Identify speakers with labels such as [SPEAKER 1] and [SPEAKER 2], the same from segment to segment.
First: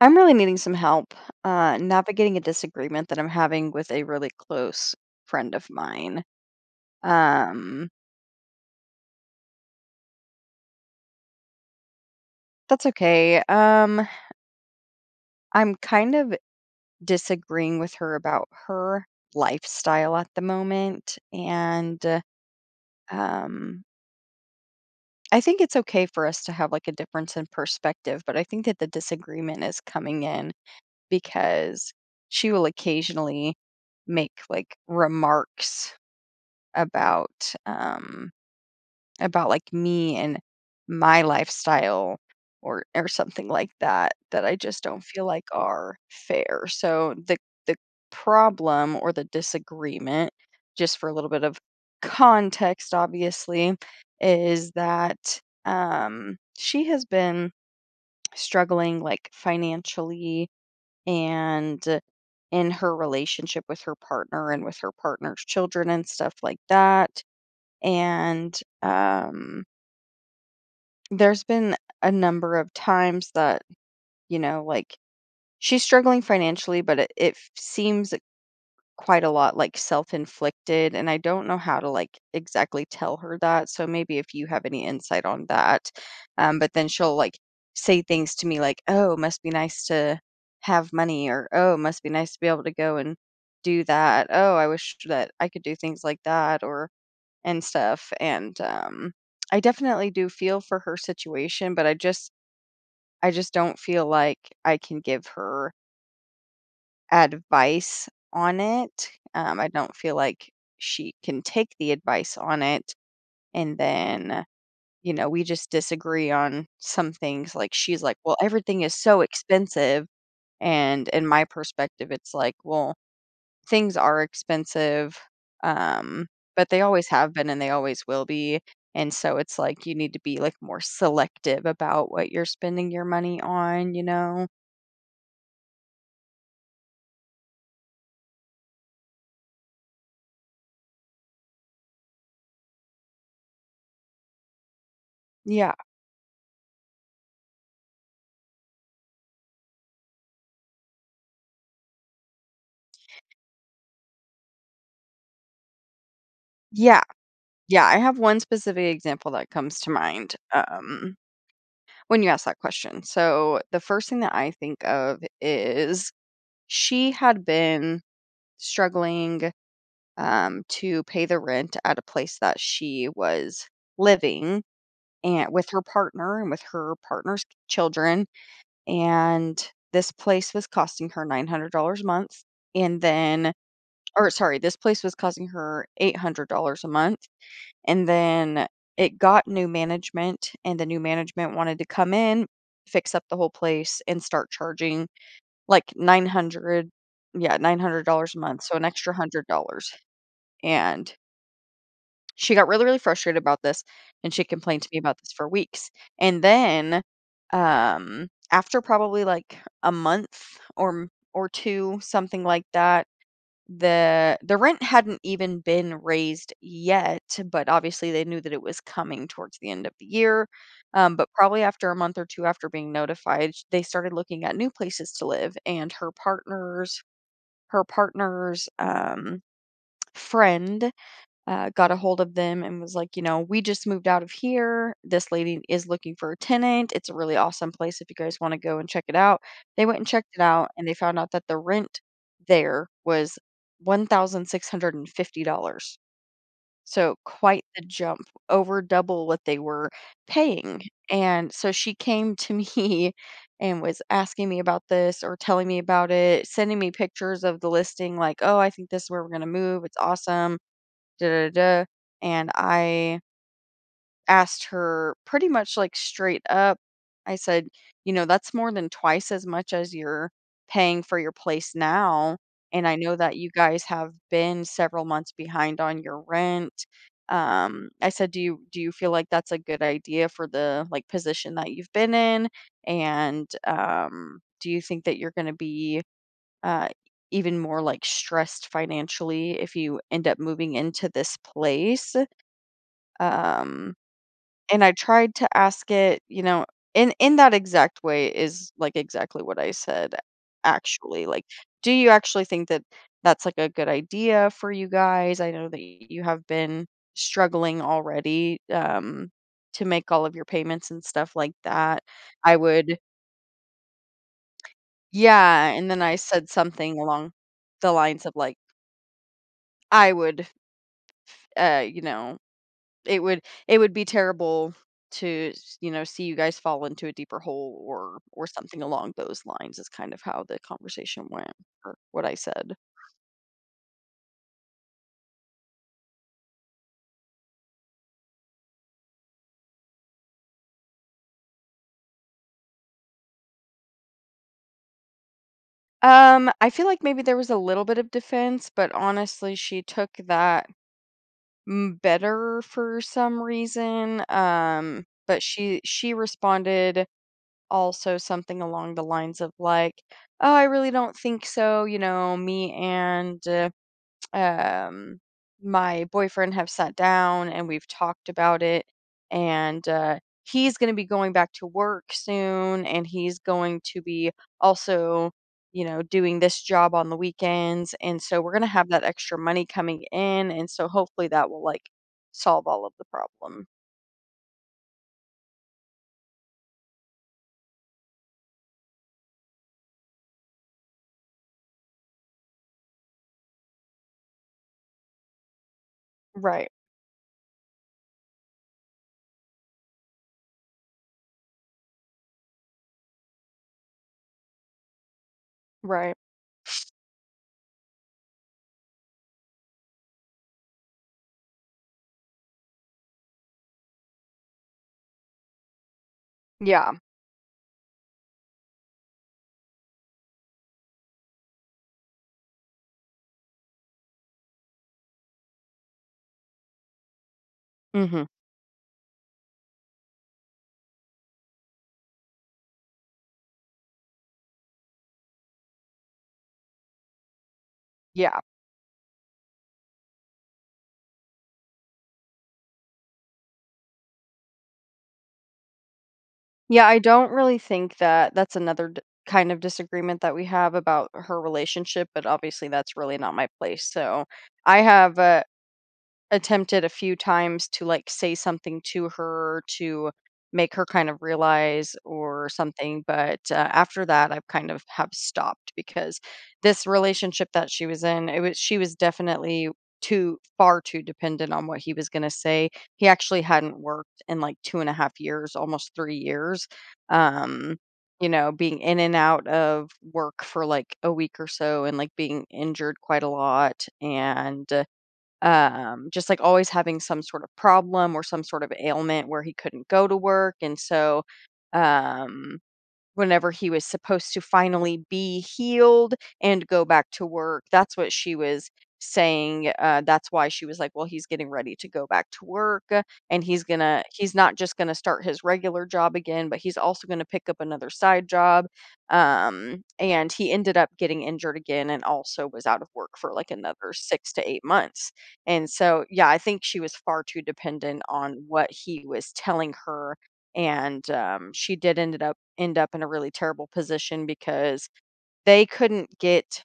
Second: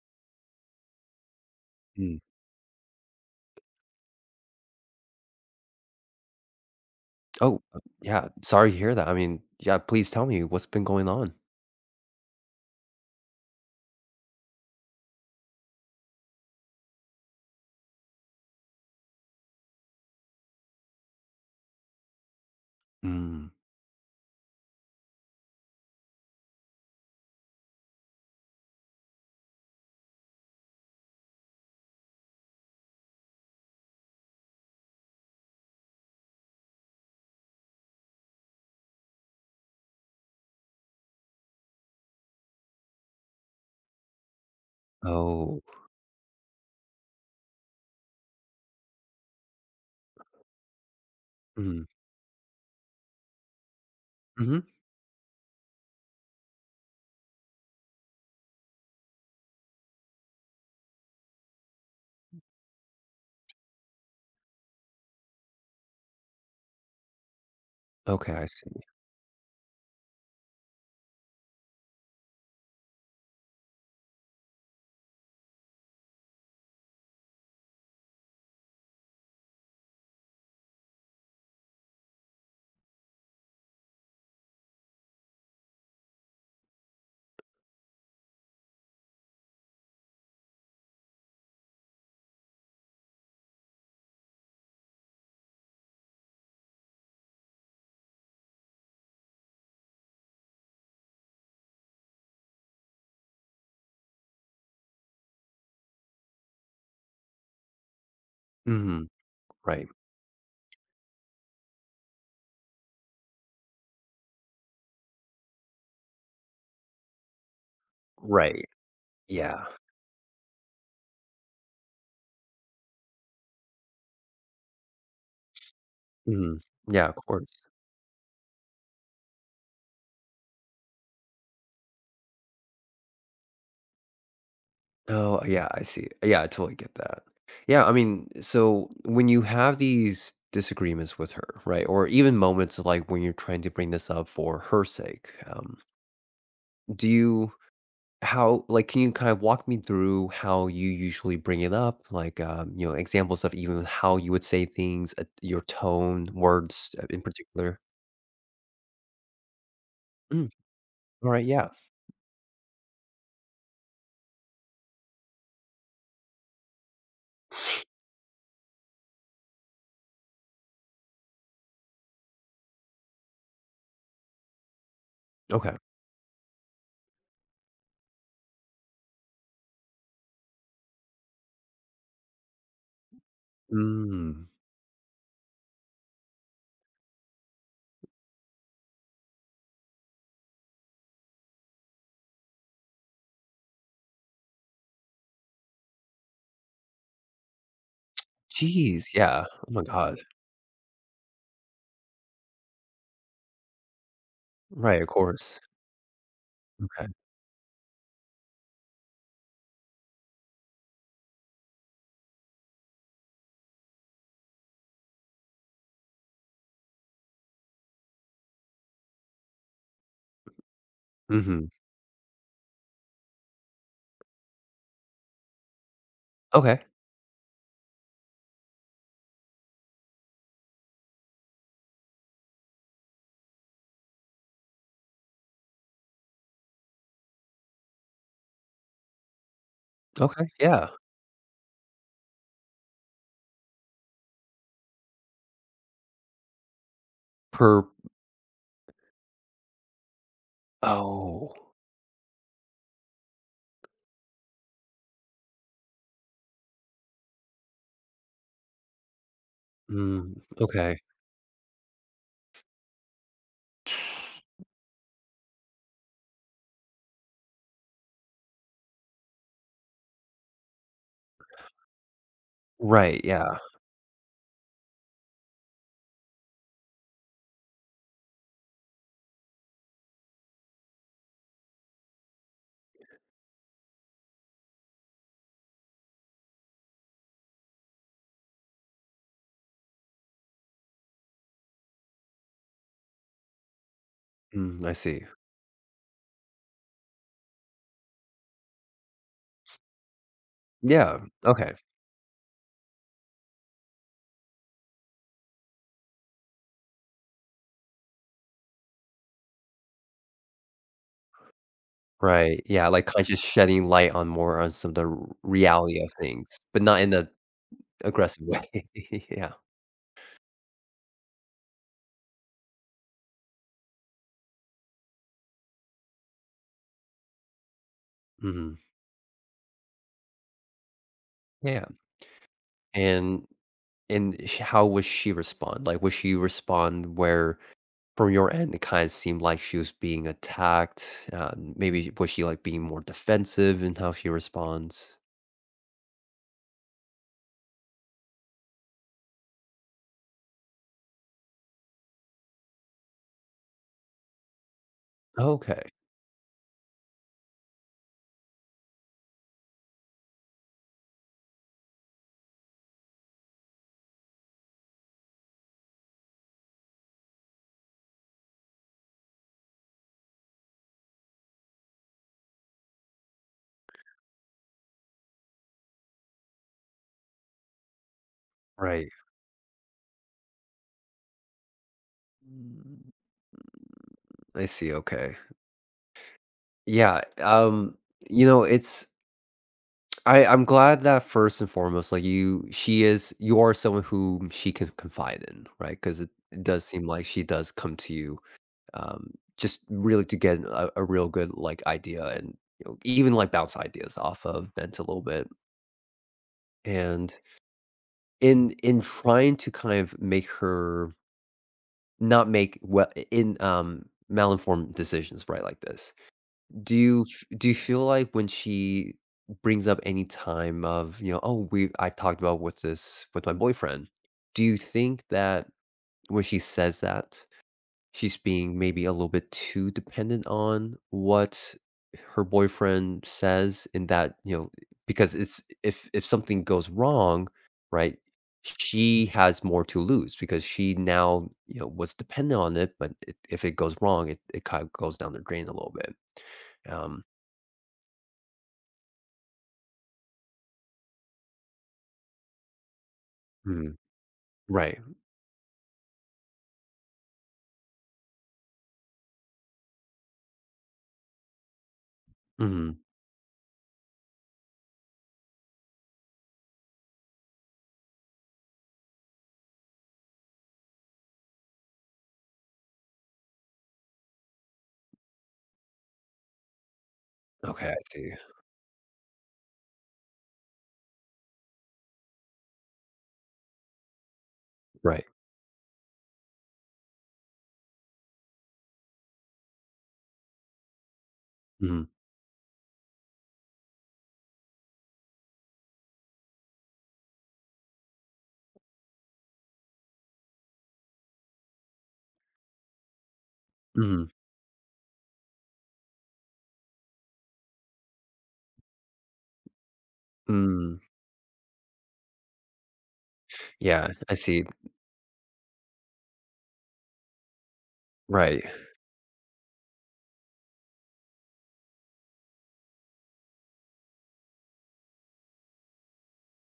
[SPEAKER 1] I'm really needing some help
[SPEAKER 2] Mm.
[SPEAKER 1] navigating a disagreement that I'm having with a really close friend of mine.
[SPEAKER 2] Oh,
[SPEAKER 1] Um,
[SPEAKER 2] yeah, sorry to hear that. I mean, yeah, please tell me what's been going on?
[SPEAKER 1] that's okay. I'm kind of disagreeing with her about her lifestyle at the moment, and
[SPEAKER 2] Mm.
[SPEAKER 1] um, I think it's okay for us to have like a difference in perspective. But I think that the disagreement is coming in because she will occasionally make like remarks about. Um, about, like, me and my lifestyle or something like that, that I just don't feel like
[SPEAKER 2] Oh.
[SPEAKER 1] are fair. So the problem or the disagreement, just for a little bit of
[SPEAKER 2] Mm.
[SPEAKER 1] context, obviously,
[SPEAKER 2] Mhm.
[SPEAKER 1] is that, she has been struggling, like, financially and in her relationship with her partner and with her partner's children and stuff like that,
[SPEAKER 2] Okay, I
[SPEAKER 1] and,
[SPEAKER 2] see.
[SPEAKER 1] um there's been a number of times that, you know, like she's struggling financially, but it seems quite a lot like self-inflicted, and I don't know how to like exactly tell her that. So maybe if you have any insight on that, but then she'll like say things to me like, "Oh, must be nice to have money," or "Oh, must be nice to be able to go and do that." "Oh, I wish that I could do things like that," or and stuff, and. I definitely do feel for her situation, but I just don't feel like I can give her advice on
[SPEAKER 2] Mhm.
[SPEAKER 1] it. I
[SPEAKER 2] Right.
[SPEAKER 1] don't feel like she can take the advice on it. And then, you know, we just disagree on some things. Like she's like, well,
[SPEAKER 2] Right.
[SPEAKER 1] everything is so
[SPEAKER 2] Yeah.
[SPEAKER 1] expensive. And in my perspective, it's like, well, things are expensive. Um,
[SPEAKER 2] Mhm.
[SPEAKER 1] but they always
[SPEAKER 2] Yeah, of
[SPEAKER 1] have been and
[SPEAKER 2] course.
[SPEAKER 1] they always will be. And so it's like you need to be like more selective about what you're spending your money on, you know?
[SPEAKER 2] Oh, yeah, I see. Yeah, I totally get that. Yeah, I mean, so when you have these disagreements with her, right? Or even moments like when you're trying to bring this up for her sake,
[SPEAKER 1] Yeah.
[SPEAKER 2] do you How like, can you kind of walk me through how you usually bring it up? Like, examples of even how you would say things, your tone, words,
[SPEAKER 1] Yeah,
[SPEAKER 2] in particular?
[SPEAKER 1] yeah, I have one specific example that comes to mind,
[SPEAKER 2] Mm, alright, yeah.
[SPEAKER 1] when you ask that question. So, the first thing that I think of is she had been struggling, to pay the rent at a place that she was living and with
[SPEAKER 2] Okay.
[SPEAKER 1] her partner and with her partner's children, and this place was costing her $900 a month, and then or
[SPEAKER 2] Mm.
[SPEAKER 1] sorry, this place was costing her $800 a month. And then it got new management, and the new management wanted to come in, fix up the whole place, and start charging like 900 yeah, $900 a month, so an extra
[SPEAKER 2] Jeez, yeah. Oh my
[SPEAKER 1] $100.
[SPEAKER 2] god.
[SPEAKER 1] And she got really, really frustrated about this, and she complained to me
[SPEAKER 2] Right, of
[SPEAKER 1] about this for
[SPEAKER 2] course.
[SPEAKER 1] weeks. And then,
[SPEAKER 2] Okay.
[SPEAKER 1] after probably like a month or 2, something like that, the rent hadn't even been raised yet, but obviously they knew that it was coming towards the end of the year. But probably
[SPEAKER 2] Mhm.
[SPEAKER 1] after a month or two after being notified, they started looking at new places to live, and
[SPEAKER 2] Okay.
[SPEAKER 1] her partner's friend got a hold of them and was like, you know, we just moved out of here. This lady is looking for a tenant. It's a really awesome place if you guys want to go and check it out. They went and checked it
[SPEAKER 2] Okay,
[SPEAKER 1] out and
[SPEAKER 2] yeah.
[SPEAKER 1] they found out that the rent there was $1,650. So quite the
[SPEAKER 2] Per
[SPEAKER 1] jump, over double what they were paying. And
[SPEAKER 2] Oh.
[SPEAKER 1] so she came to me and was asking me about this or telling me about it, sending me pictures of the listing, like, oh, I think this is where we're going to move. It's
[SPEAKER 2] Mm,
[SPEAKER 1] awesome
[SPEAKER 2] okay.
[SPEAKER 1] da da da. Da." And I asked her pretty much like straight up. I said, you know, that's more than twice as much as you're paying for your place now. And I know
[SPEAKER 2] Right,
[SPEAKER 1] that you
[SPEAKER 2] yeah.
[SPEAKER 1] guys have been several months behind on your rent. I said, do you feel like that's a good idea for the like position that you've been in? And do you think that you're going to be uh, even more like stressed financially if you end up moving into this place? Um, and
[SPEAKER 2] Mm,
[SPEAKER 1] I
[SPEAKER 2] I see.
[SPEAKER 1] tried to ask it, you know, in that exact way is, like, exactly what I said,
[SPEAKER 2] Yeah,
[SPEAKER 1] actually, like,
[SPEAKER 2] okay.
[SPEAKER 1] "Do you actually think that that's, like, a good idea for you guys? I know that you have been struggling already, to make all of your payments and stuff like that." I
[SPEAKER 2] Right, yeah,
[SPEAKER 1] would
[SPEAKER 2] like, kinda just shedding light on more on some of the r
[SPEAKER 1] Yeah, and then
[SPEAKER 2] reality of
[SPEAKER 1] I said
[SPEAKER 2] things, but
[SPEAKER 1] something
[SPEAKER 2] not in a
[SPEAKER 1] along the lines of,
[SPEAKER 2] aggressive
[SPEAKER 1] like,
[SPEAKER 2] way. Yeah.
[SPEAKER 1] "I would, you know," it would it would be terrible to, s you know, see you guys fall into a deeper hole or
[SPEAKER 2] Mhm.
[SPEAKER 1] something along those lines is kind of how the conversation went
[SPEAKER 2] Yeah,
[SPEAKER 1] or what I said.
[SPEAKER 2] and and sh how would she respond? Like, would she respond where from your end, it kinda seemed like she was being attacked? Maybe was she, like, being more defensive in how she responds?
[SPEAKER 1] I feel like maybe there was a little bit of defense, but honestly, she took that m better for some reason, but she
[SPEAKER 2] Okay,
[SPEAKER 1] she responded also something along the lines of like, "Oh, I really don't think so, you know, me and" um, my boyfriend have sat down and we've talked about it. And he's going to be going back to work soon. And he's going to be also, you know, doing this job on the weekends. And so we're going to have that
[SPEAKER 2] right.
[SPEAKER 1] extra money coming in. And so hopefully that will like solve all of the
[SPEAKER 2] Mm,
[SPEAKER 1] problem.
[SPEAKER 2] I see, okay. Yeah, you know, it's I I'm glad that first and foremost, like, you are someone whom she can confide in, right? 'Cause it
[SPEAKER 1] Right.
[SPEAKER 2] does seem like she does come to you, just really to get a real good, like, idea and, even, like, bounce ideas off of vent a little bit.
[SPEAKER 1] Right.
[SPEAKER 2] And in trying to kind of make her not make well in, malinformed decisions, right, like this,
[SPEAKER 1] Yeah.
[SPEAKER 2] do you feel like when she brings up any time of, "Oh, we I've talked about with this with my boyfriend," do you think that when she says that,
[SPEAKER 1] hmm
[SPEAKER 2] she's being maybe a little bit too dependent on what her boyfriend says in that, because it's if something goes wrong, right,
[SPEAKER 1] Yeah.
[SPEAKER 2] she has more to lose because she now, was dependent on it, but I if it goes wrong, it kinda goes down the drain a little bit.
[SPEAKER 1] Yeah, I
[SPEAKER 2] Um
[SPEAKER 1] don't really think that that's another d kind of disagreement that we have about her relationship, but obviously that's really not my place,
[SPEAKER 2] Mm,
[SPEAKER 1] so I
[SPEAKER 2] right,
[SPEAKER 1] have, attempted a few times to, like, say something to her to make her kind of realize or
[SPEAKER 2] mhm,
[SPEAKER 1] something, but, after that, I've kind of have stopped because this relationship that she was in, it was she was definitely too far too dependent on what he was gonna say. He actually hadn't worked in, like, 2 and a half years, almost 3 years, um,
[SPEAKER 2] okay, I
[SPEAKER 1] you
[SPEAKER 2] see,
[SPEAKER 1] know, being in and out of work for, like, a week or so and, like, being injured quite a lot and uh,
[SPEAKER 2] right,
[SPEAKER 1] um, just like always having some sort of problem or some sort of ailment where he couldn't go to work. And so,
[SPEAKER 2] mhm,
[SPEAKER 1] um, whenever he was supposed to finally be healed and go back to work. That's what she was saying. That's why she was like, well, he's getting ready to go back to work and
[SPEAKER 2] mhm,
[SPEAKER 1] he's not just gonna start his regular job again, but he's also gonna pick up another side job. And he ended up
[SPEAKER 2] mm,
[SPEAKER 1] getting injured again and also was out of work for like another
[SPEAKER 2] yeah,
[SPEAKER 1] six
[SPEAKER 2] I
[SPEAKER 1] to eight
[SPEAKER 2] see,
[SPEAKER 1] months. And so, yeah, I think she was far too dependent on
[SPEAKER 2] right.
[SPEAKER 1] what he was telling her and, she did end up in a really terrible position because they couldn't get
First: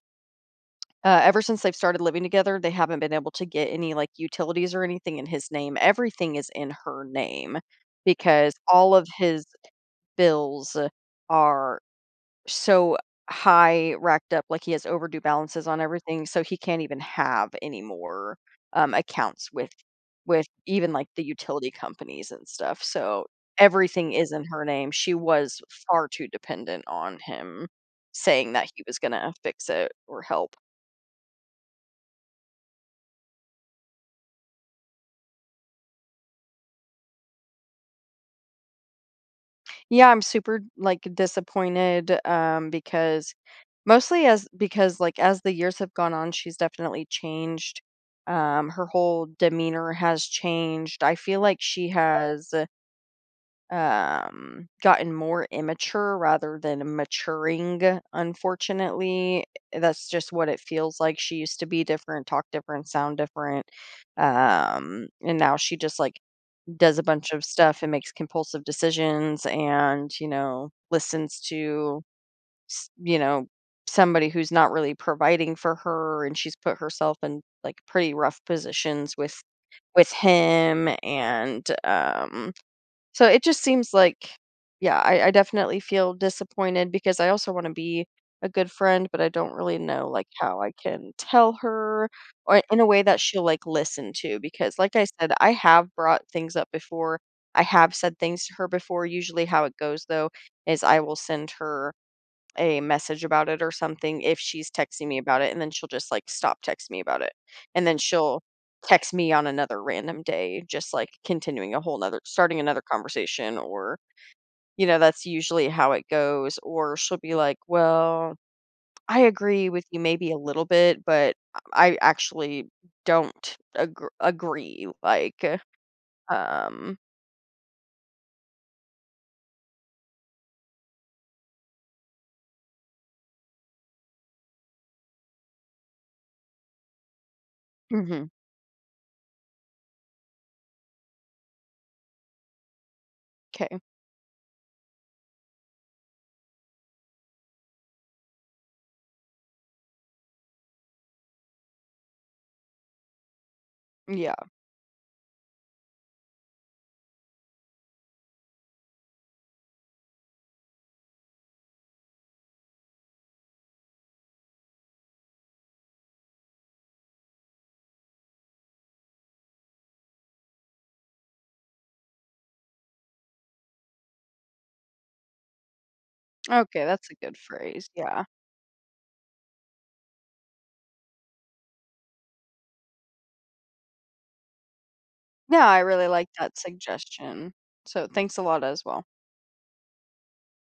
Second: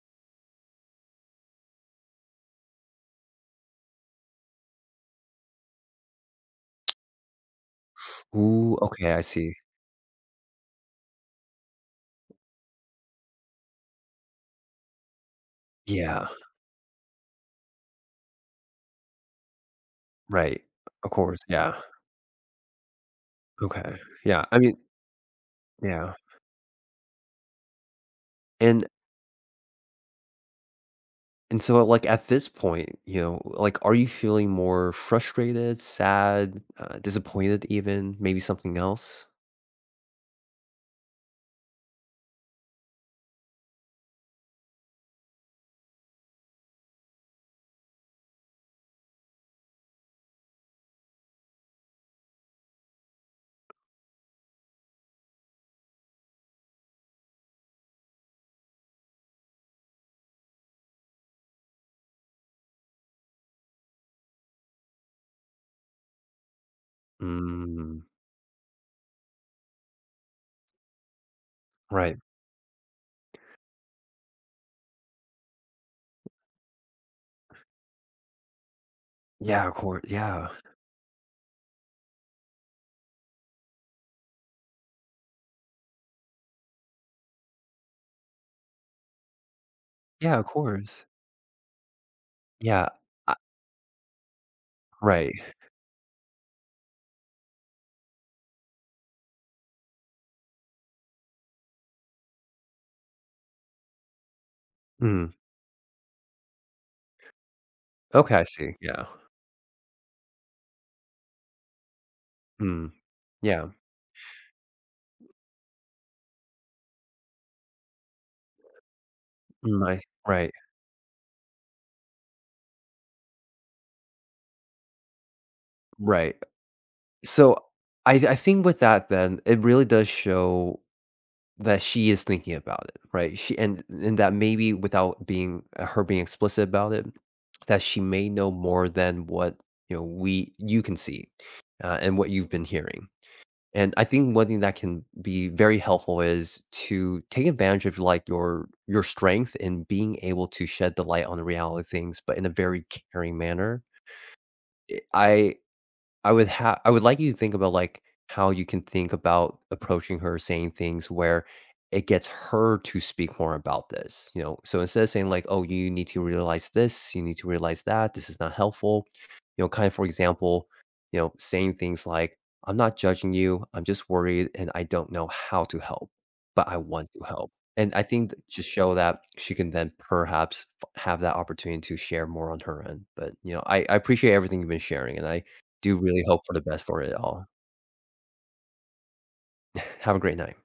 [SPEAKER 1] ever since they've started living together, they haven't been able to get any like utilities or anything in his name. Everything is in her name because
[SPEAKER 2] Ooh,
[SPEAKER 1] all of
[SPEAKER 2] okay, I
[SPEAKER 1] his
[SPEAKER 2] see,
[SPEAKER 1] bills are so high racked up, like he has overdue balances on everything,
[SPEAKER 2] yeah,
[SPEAKER 1] so he can't even have any more accounts with
[SPEAKER 2] right,
[SPEAKER 1] even like
[SPEAKER 2] of
[SPEAKER 1] the
[SPEAKER 2] course,
[SPEAKER 1] utility
[SPEAKER 2] yeah,
[SPEAKER 1] companies and stuff. So
[SPEAKER 2] okay,
[SPEAKER 1] everything is
[SPEAKER 2] yeah,
[SPEAKER 1] in
[SPEAKER 2] I
[SPEAKER 1] her
[SPEAKER 2] mean
[SPEAKER 1] name. She was far
[SPEAKER 2] yeah,
[SPEAKER 1] too dependent on him saying that he
[SPEAKER 2] and
[SPEAKER 1] was going to fix it or help.
[SPEAKER 2] and so, like, at this point, like, are you feeling more frustrated, sad, disappointed even, maybe something else?
[SPEAKER 1] Yeah, I'm super like disappointed because mostly as because, like, as the years have gone on, she's definitely changed. Her whole demeanor has changed. I feel like she has, gotten more immature rather than maturing, unfortunately. That's just what it feels like. She used to be different, talk different, sound different. And now she just, like, does a bunch of stuff and
[SPEAKER 2] Mm,
[SPEAKER 1] makes compulsive decisions and, you know, listens to
[SPEAKER 2] right,
[SPEAKER 1] s- you know somebody who's not really providing for her and she's put herself in like pretty rough positions with
[SPEAKER 2] yeah, of course, yeah,
[SPEAKER 1] him and so it just seems like yeah I definitely feel disappointed because I also want to be a good friend but I don't really know like
[SPEAKER 2] yeah, of
[SPEAKER 1] how I
[SPEAKER 2] course,
[SPEAKER 1] can tell her or in a
[SPEAKER 2] yeah,
[SPEAKER 1] way that
[SPEAKER 2] I
[SPEAKER 1] she'll like listen to because like I said
[SPEAKER 2] right,
[SPEAKER 1] I have brought things up before I have said things to her before usually how it goes though is I will send her a message about it or something if she's texting me
[SPEAKER 2] mm,
[SPEAKER 1] about it, and then she'll just, like, stop texting me about it. And then
[SPEAKER 2] okay,
[SPEAKER 1] she'll
[SPEAKER 2] I see, yeah,
[SPEAKER 1] text me on another random day, just, like, continuing a whole 'nother starting another
[SPEAKER 2] mm,
[SPEAKER 1] conversation
[SPEAKER 2] yeah.
[SPEAKER 1] or, you know, that's usually how it goes. Or she'll be like, "Well, I agree with you
[SPEAKER 2] Right,
[SPEAKER 1] maybe a
[SPEAKER 2] right,
[SPEAKER 1] little bit, but I actually don't agree," like,
[SPEAKER 2] right.
[SPEAKER 1] um
[SPEAKER 2] So I think with that then, it really does show that she is thinking about it, right? She and that maybe without being her being explicit about it, that she
[SPEAKER 1] mhm,
[SPEAKER 2] may know more than what, we you can see, and what you've been hearing.
[SPEAKER 1] 'kay,
[SPEAKER 2] And I think one thing that can be very helpful is to take advantage of like your strength in being able to shed the light on the reality of things, but in a very caring manner.
[SPEAKER 1] yeah.
[SPEAKER 2] I I would have. I would like you to think about, like, how you can think about approaching her saying things where it gets her to speak more about this, you know? So instead of saying like, "Oh, you need to realize this, you need to realize that, this is not helpful," kind of, for example, saying things like, "I'm not judging you, I'm just worried and I don't know how to help, but I
[SPEAKER 1] Okay, that's
[SPEAKER 2] want
[SPEAKER 1] a
[SPEAKER 2] to
[SPEAKER 1] good
[SPEAKER 2] help."
[SPEAKER 1] phrase,
[SPEAKER 2] And I
[SPEAKER 1] yeah.
[SPEAKER 2] think that just show that she can then perhaps f have that opportunity to share more on her end. But, I appreciate everything you've been sharing, and I
[SPEAKER 1] Yeah, I
[SPEAKER 2] do
[SPEAKER 1] really
[SPEAKER 2] really
[SPEAKER 1] like
[SPEAKER 2] hope for
[SPEAKER 1] that
[SPEAKER 2] the best for it all.
[SPEAKER 1] suggestion. So thanks a lot as well.
[SPEAKER 2] Have a great night.